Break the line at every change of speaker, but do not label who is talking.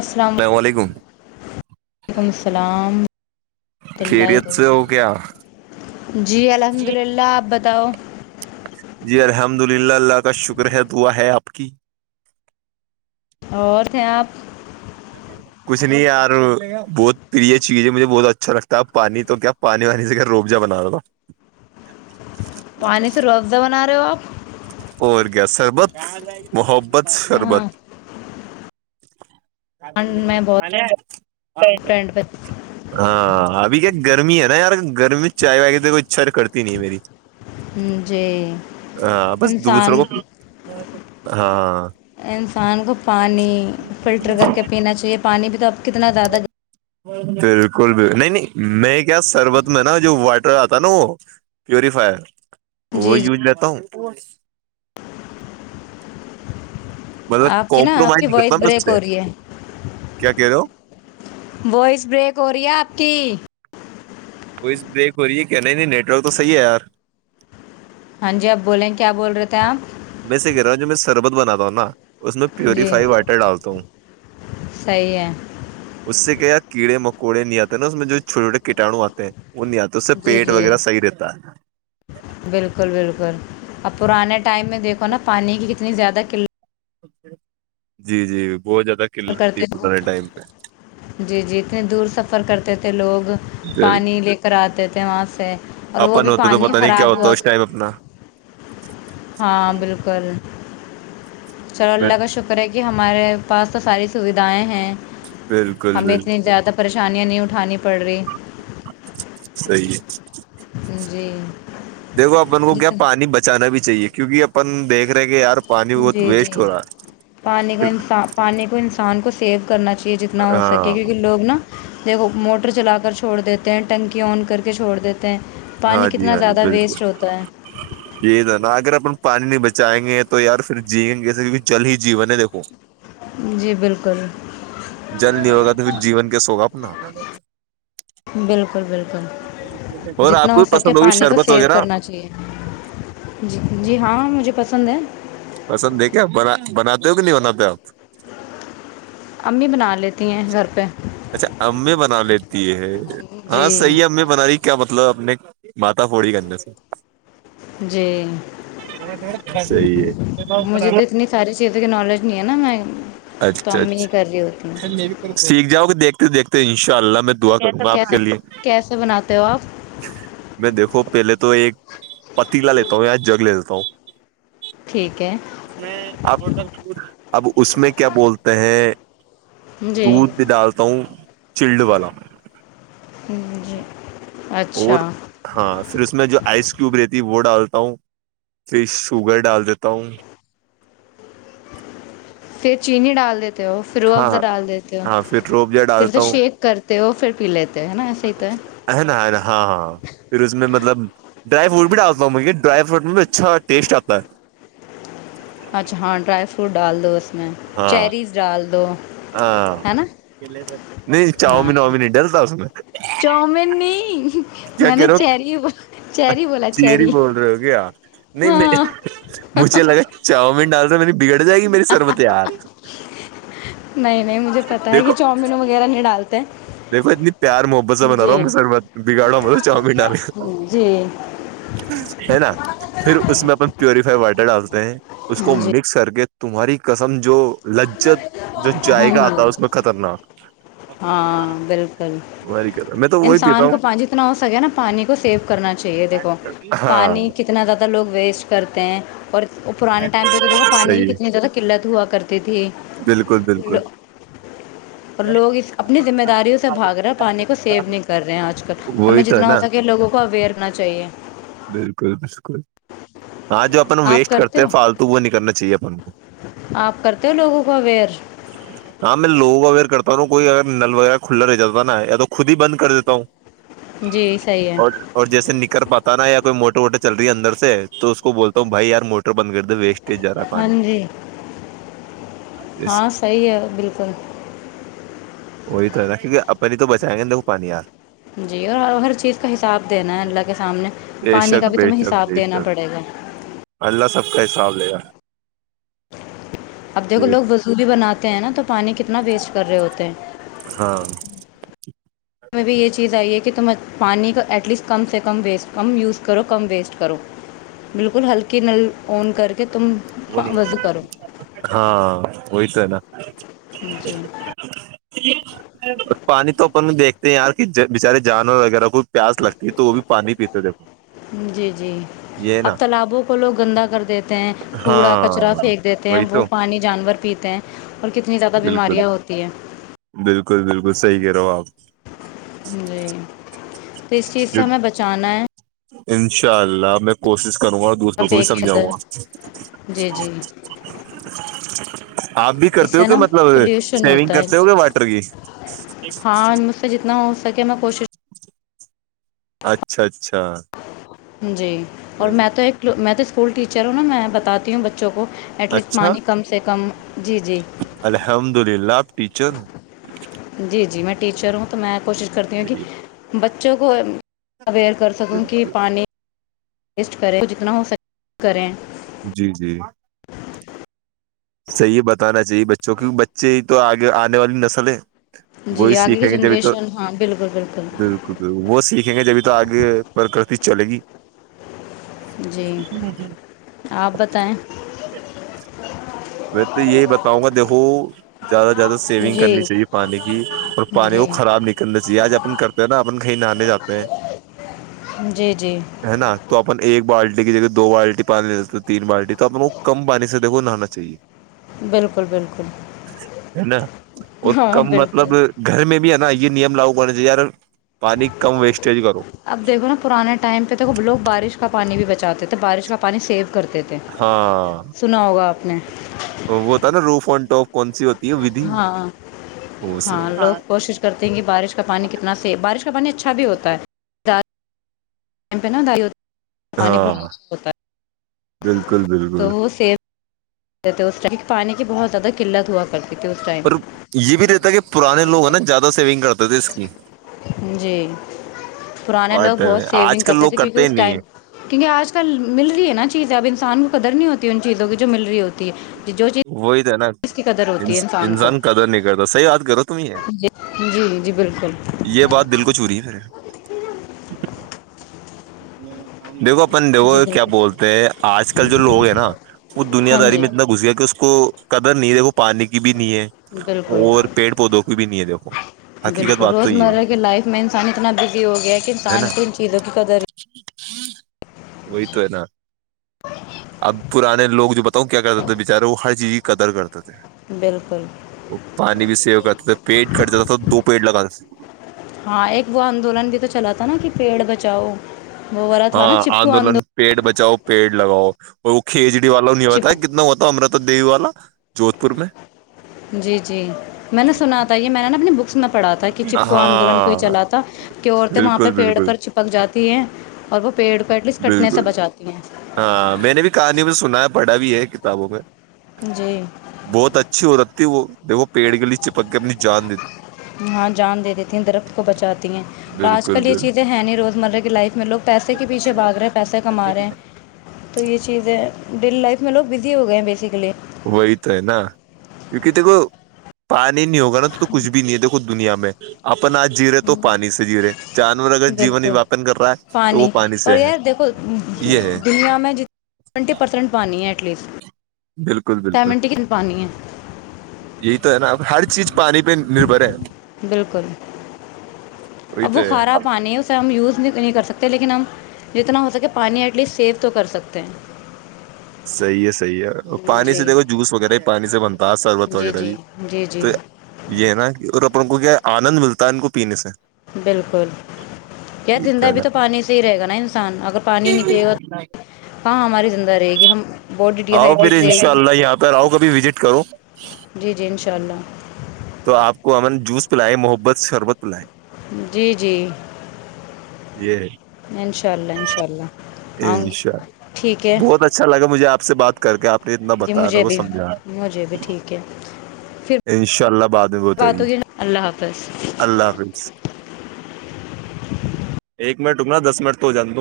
السلام عل وعلیکم السلام م
خیریت سے ہو کیا
جی الحمد اللہ دوؤ
جی الحمد للہ اللہ کا شکر ہے دعا ہے آپ کی
اور تھ آپ
کچھ نہیں یار بہت پرری چیز ہے مجھے بہت اچھا لگتا ہے پانی تو کیا پانی وانی سے گ روب جا بنانا تھا
پانی سے روزہ بنا رہے ہو آپ
اور کیایا سر بہت بہب بد شربت
ہاں میں بہت
[unintelligible]
ٹرینڈ پہ
ہاں ابھی کیا گرمی ہے نا یار گرمی میں چائے وائے کی کوئی اچھا کرتی نہیں ہے میری
جی
ہاں بس
انسان
دوسروں کو ہاں
انسان کو پانی فلٹر کر کے پینا چاہیے پانی بھی تو اپ کتنا زیادہ
ہ بالکل بکل نہیں نہیں میں کیا سربت میں نا جو واٹر آتا نا وہ پیوریفائر وہ
جی جی
یوج لیتا ہوں پن مطلب
آپ کی نا آپ
کمپرمائز
کی
نہیں کرتا
وائس
م
بریک
سے
ہو رہی ہے
کیا کہ رہے ہو
وائس بریک ہو رہی ہے آپ کی
کوئز بریک ہو رہی ہے کہ نہیں نہیں نیٹ ورک تو صحیح ہے یار
ہاں جی آپ بولیں کیا بول رہے تھے آپ
میں سے کہہ رہا ہوں جو میں [unintelligible] اس میں
جی
پیوریفائی واٹر ڈالتا ہوں
صحیح ہے
اس سے کیا کیڑے مکوڑے نہیں آتے نا اس میں جوھوٹےوٹے کٹڑو آتے [unintelligible] ا نہیںیا تو اس سے
جی
پیٹ
جی
وغیرہ صحیح رہتا ہے
بالکل بالکل اب پرانے ٹائم میں دیکھو نا پانی کی کتنی زیادہ قلت
جی جی بہت زیادہ
س
قلت تھی
کرتے ہو
پرانے ٹائم پہ
جی جی اتنی دور سفر کرتے ا کے لوگ پانی
بالکل
لے کر آتے تھے کے وہاں سے اور وہ
اپن
بھی
ہوتا تو
پانی
پتا نہیں کیا
خراب
ہوتا
ہوا
اس ٹائم اپنا
ہاں بالکل چلو اللہ کا شکر ہے کہ ہمارے پاس تو ساری سویدھائیں ہیں
بالکل
ہمیں اتنی زیادہ پریشانی نہیں اٹھے پر
صی ہے
جی
دیکھو اپن کو کیا پانی بچانا بھی چاہیے کیونکہ اپن دیکھ رہے کہ یار پانی بہت
جی جی
ویسٹ ہو رہا ہے
پانی کو انسان پانی کو انسان کو سیو کرنااہیے چیز اتنا ہو سکے
ہاں
کیونکہ لوگ نا دیکھو موٹر چلا کر چھوڑ دیتے ہیں ٹنکی آن کر کے چھوڑ دیتے ہیں پانی
ہاں جی
کتنا
ہاں جی
زیادہ
بالکل
ویسٹ ہوتا
یہ تو نہا اگر اپن پانی نہیں بچائیں گے تو یار پھر جیئیں گےسے کیکہ جل ہی جیون ہے دیکھو
جی بالکل
جل نہیں ہوگا تو پھر جیون کیس ہوگا اپنا
بالکل بالکل
اور آپ
جتنا ہو
کو
سکے
پسند ہوگی
پانی کو
شربت
سیو
وغیرہ
کرنا چاہیے جی جی ہاں مجھے پسند ہے
پسند دیک کیا آپ ب بناتے ہو کہ نہیں بناتے آپ
امی بنا لیتی ہیں گھر پہ
اچھا ایں بنا لیتی ہے ہاں
جی
صحیح ہے ایں بنا رہی کیا بتا مطلب اپنے ماتا پوڑی کرنے سے
جی
صحیح ہے
مجھے تو اتنی ساری چیزوں کی نالج نہیں ہے نا میں تو
اچھا
امی ہی
اچھا
کر رہی ہوتی ہیں
سیکھ جاؤ گ دیکھ دیکتے ان شاء اللہ میں تو دا کرا آپ
کیسے
کے لیے
کیسے بناتے ہو آپ
میں دیکھو پہلے تو ایک پتی لےتا ہ جگ ل ککو
ٹھیک ہے
[unintelligible] اس میں آپ اب اس میں کیا بولتے ہیں
جی
دودھ بھی ڈالتا ہوں چلڈ والا
جی
اور
اچھا
ہاں پھر اس میں جو آئس کیوب رہتی ہے وہ ڈال تا ہوں پھر شوگر ڈال دیتا ہوں
پھر چینی ڈال دیتے ہو پھر وہ
ہاں
افزا
ہاں
ڈال دیتے ہو
ہاں پھر روب جا
پھر تو
ڈالتا ہوں
شیک کرتے ہو پھر پی لیتے ہے نا ایسے ہی تو
ہے نا ہے نا ہاں ہاں پھر اس میں مطلب ڈرائی فروٹ بھی ڈالتا ہوں مے ڈرائی فروٹ میں بھی اچھا ٹیسٹ آتا ہے
اچھا ہاں ڈرائی فروٹ ڈال دو اس میں چیریز ڈال دو
ہ
ہے نا
نہیں
ہاں
چاؤمین واؤمیین ہی ڈلتا ہو س میں
چاؤمین نہیں
کیا
میں
کہ
نے
رہا
چیری
ہو
چیری بولا
چری
چیری
بول رہے ہو کیا نہیں میں
ہاں
مجھے لگا چاؤ میں ڈالا
نہیں نہیں مجھے پتا ہے کہ چامین وغیرہ نہیں ڈالتے
دیکو اتنی پیار محبت سےا بنا رہا
جی
ہوں بگاڑ رہا ہوں مطل چاؤمین ڈال
جی
ہے نا پھر اس میں اپ پیوریفائی واٹر ڈال [unintelligible] اس کو
ہاں جی
مکس کر کے تمہاری قسم جو لجت جو جائےقا
ہاں
آتا ہے اس میں خطرناک
ہاں بالکل
تمہاری قسم میں تو وہی پیتا
انسان کو
ہوں
پانی جتنا ہو سکے نا پانی کو سیو کرنا چاہیے دیکھو
ہاں
پانی کتنا زیادہ لوگ ویسٹ کرتے ہیں اور پرانے ٹائمہ دیکو پانی کی
صحیح
کتنی زدہ قلت ہے ہوا کرتے تھے
بالکل بالکل
اور لوگ اس اپنی ذمہ داریوں سے بھاگ رہے پانی کو سیو نہیں کر رہے ہیں آج کل ہمیں
وہی تو ہے
جتنا ہو
نا
سکے لوگوں کو اویئر کرنا چاہیے
بالکل بالکل ہاں جو اپن
آپ
ویسٹ کرتے ہیں
ہو
فالتو وہ نہیں کرنا چاہیے اپن کو
آپ کرتے ہو لوگوں کو اویئر
ہاں میں لوگ آھر کرتا ہوں کوئی اگر نل وغیرہ کھلا رہ جاتا نا یا تو خود ہی بند کر دیتا ہوں
جی صحیح ہے
اور اور جیسے نکر پت نا یا کوئی موٹے ووٹے چل رہی ہے اندر سے تو اس کو بولتا ہوں بھائییار موٹر بند کر د ویسٹ ت جرا
ہاں
پانی
جی ہاں صحیح ہے بالکل
وہی تو نا کیونکہ اپنی تو بچائیں گے دیک وہ پانی یار
جی اور ہر چیز کا حساب دینا ہے اللہ کے سامنے
بے
پانی کا
شک
بھی
بے
تمہیں
شک
حساب
بے
دینا
شک
پڑے گا
اللہ سب کا حساب لے رہا ہے
اب دیکھ لوگ وسو بھی بنات کہ ن تو پانی کتنا ویسٹ کر رہے ہوتے ہیں
اچھ
میں بھی یہ چیز آئی کہ کہ تمہ پانی کا ایٹ لیسٹ کم سے کم ویسٹ کم یوز کرو کم ویسٹ کرو بالکل ہلکی نل آن کر کے تم
ب
وضو کرو
ہاں ہوئیت ہے نا
جی
پانی تو اپن میں دیکھتے ہیں یار کہ بچارے جانور وغیرہ کو پیاس لگتی ہے تو وہ بھی پانی پیتے دیکھو
جی جی
یہ ہے
اب
نا
تالابوں کو لوگ گندہ کر دیتے ہیں کوڑا کچرا
ہاں
پھینک دیتے ہیں
وہی
وہ
تو
پانی جانور پیتے ہیں اور کتنی زیادہ
بالکل
بیماریاں ہوتی ہیں
بالکل بالکل صحیح کہہ رہے ہو
جی تو اس چیز سے ہمیں بچانا ہے
انشاء اللہ میں کوشش کروں گا اور دوسروں کو بھی
پھینکیں
سمجھاؤں
ادھر
گا
جی جی
آپ بھی
اس
کرتے ہو
سے
کہ
نا
مطلب
پلیوشن
سیونگ
ہوتا ہے
کرتے ہو کیا واٹر کی
ہاں مجھ سے جتنا ہو سکے میں کوشش
اچھا اچھا
جی اور
صحیح
میں تو ایک میں تو اسکول ٹیچروں نا میں بتاتی ہوں بچوں کو ایٹ لیس
اچھا
پانی کم سے کم جی جی
الحمد للہ آپ ٹیچر ہو
جی جی میں ٹیچر ہوں تو میں کوشش کرتی ہوں
صحیح
کہ بچوں کو اویئر کر
ہے،
سکوں کہ
بالکل
پانی ٹیسٹ کریں جتنا ہو سک کریں
جی جی صحیح بتانا چاہیے بچوں کیہ بچے تو آگے آنے والی نسل ہے وہی
جی آگے کی
سیکھیں گے جبھی تو
جنریشن ہاں بالکل
بالکل بالکل وہ سیکھ دیکھیں گے جبھی تو آگے پرکرتی چلے گی
جی آپ بتائیں
میں تو یہی بتاؤں گا دیکھو زیادہ سے زیادہ سیونگ
جی
کرنی چاہیے پانی کی اور پانی کو
جی
خراب نہیں کرنا چاہیے آج اپن کرتے ہیں نا اپن کہیں نہانے جاتے ہیں
جی جی
ہے نا تو اپ ایک بالٹی کی جگہ دو بالٹی پانی تین بالٹی تو آ ل کو کم پانی سےیکھو نہانا چاہیے
بالکل بالکل
[unintelligible] [unintelligible] اور
ہاں
کم
بالکل
مطلب گھر میں بھی آ نہ یہ نیم لاگو بنے گ یار پانی کم ویسٹیج کرو
اب دیکھو نا پرانے ٹائم پہ تو کب لوگ بارش کا پانی بھی بچاتے تھ تو بارش کا پانی سیف کرتے تھے
ہاں
سنا ہوگا آپ [inaudible] [inaudible]
وہ تھا نا روف انٹوپ کون سی ہوتی ہے ودھی
ہاں
وہ سب
ہاں لوگ کوشش کرتے ہیں کہ بارش کا پانی کتنا سے بارش کا پانی اچھا بھی ہوتا ہے کیمپین دا
ہے۔
پانی بہت
ہاں
اچھا ہوتا
بالکل
ہے تو
بالکل
وہ سیب [unintelligible] پانی کی بہت زیادہ قلت ہوا کرتی تھی اس ٹائم
اور یہ بھی رہتا ہے کہ پرانے لوگ ہیں نا زیادہ سیونگ کرتے پردیش کی
جی پرانے
ہر
لوگ
ٹائم
بہت
میں
سیونگ
آج کل
کرتے
لوگ
تھے کیونکہ
ہی
اس
نہیں
ٹائم
ہے
کیونکہ آج کل مل رہی ہے نا چیزیں اب انسان کو قدر نہیں ہوتی ان چیزوں کی جو مل رہی ہوتی ہے جو چیز
وہی تھا نا
اس کی قدر ہوتی ہے کو
انسان قدر نہیں کرتا صحیح یاات کرو ہی ہے
جی جی بالکل
یہ بات دل کو چوروری ہے مے نہیںاں دیکھو اپن دیکھو
جی
کیا
بالکل
بولتے ہیں آج کل جو لوگ ہیں نا وہ دنیا
ہاں
داری
جی
میں اتنا گھس گیا کہ اس کو قدر نہیں رےھو پانی کی بھی نہیں ہے
بالکل
اور پیڑ پودوں کی بھی نہیں ہے دیکھو حقیقت
بالکل
بات تو یہ ہے
روزمرہ کی لائف میں انسان اتنا بزی ہو گیا کہ
ہے
انسان
نا
کو ان چیزوں کی قدر
وہی تو ہے نا اب پرانے لوگ جو بتاؤ کیا کرتے تھے بچارے وہ ہر چیز کی قدر کرتے تھے
بالکل
وہ پانی بھی سی بچ پیٹ کرتے تھا تو پیٹ لگا [unintelligible]
ہاں ایک وہ آندولن بھی تو چلا تھا نا کہ پیڑ بچاؤ وہ والا تھا
ہاں
نا چپکو
آندولن
آندو
پیٹ بچ جاؤ پیڑ لگاؤ اور وہ کھیچڑ والا نہیں ہوتا ہے
چپ
کتنا ہوتا امرت دیی والا جودھ پور میں
جی جی میں نے سنا تھا یہ میں نےا اپنی بکس میں پڑھا تھا کہ چپکو آدولن کو ہی
ہاں
چلاتا کہ عورتیں وہاں پہ
بالکل
پیڑ
بالکل
پر چپک جاتی ہیں اور وہ پیڑ پہ ایٹ لیسٹ کٹنے سے
بالکل
بچاتی ہیں
پڑا بھی ہے کتابوں میں
جی
بہت اچھی ہوورک ت وہ د وہ پیڑ کے لیے چپک کے اپنی جان دیتی
ہاں جان دے دیتی ہیں درخت کو بچاتی ہیں آج
بالکل
کل یہ
بالکل
چیزیں ہیں نہیں روزمرہ کی لائف میں لوگ پیسے کے پیچھے بھاگ رہے ہیں پیسے کما رہے ہیں تو یہ چیزیں ڈیلی لائف میں لوگ بزی ہو گئے ہیں بیسکلی
وہی تو ہے نا کیونکہ دیکھو پانی نہیں ہوگا نا تو تو کچھ بھی نہیں ہے دیکھو دنیا میں اپن آج جی رہے تو پانی سے جی رہے جانور اگر جیون
بالکل
یاپن کر رہا ہے تو وہ
پانی
سے
اور
ہے
یار دیکھو
یہ ہے
دنیا میں جتنا ٹینٹی پرسینٹ پانی ہے لیسٹ
بالکل بالکل
سیونٹی کی پانی
یہی تو ہے نا اب ہر چیز پانی پہ نربھر ہے وہی
اب
تو
وہ
ہے
کھارا پانی اسے ہم یوز بھی نہیں کرتے سکتے ہیں لیکن ہم جتنا ہو سکے پانی ایٹ لیسٹ سیو تو کر سکتے ہیں
صحیح ہے سح صحی ہے اور پانی سے
جی
دیکھو جوس وغیرہ ہی پانی سے بنتا ہے شربت
جی
وغیرہ
جی
بھی
جی جی
تو یہ ہے نا کہ ان کو کیا آنند ملتا ہے ان کو پینے سے
بالکل یار
ٹھیک
زندہ
ہے
بھی
نا
تو پانی سے ہی رہے گا نا انسان اگر پانی نہیں پیے گا کہاں ہماری زندہ رہے گی ہم باڈی ڈی
آؤ پھر
ہائیڈریٹ رہے
انشاء
گی
اللہ یہاں پرہ آؤ کبھی وزٹ کرو
چلو
تو آپ کو امن جوس پلائے محبت سے شربت پلائے
جی جی
یہ
انشاء اللہ انشاء اللہ آؤں
ان
گی
شاء
ٹھیک ہے
بہت اچھا لگا مجھے آپ سے بات کر کے آپ اپ نے اتنا
جی
بتا
مجھے
وہ
بھی
سمجھا
مجھے بھی ٹھیک ہے پھر
انشاء اللہ بعد میں بت
بات
گی
ہوگی اللہ حافظ
اللہ حافظ ایک منٹ رکنا دس منٹ تو ہو جان د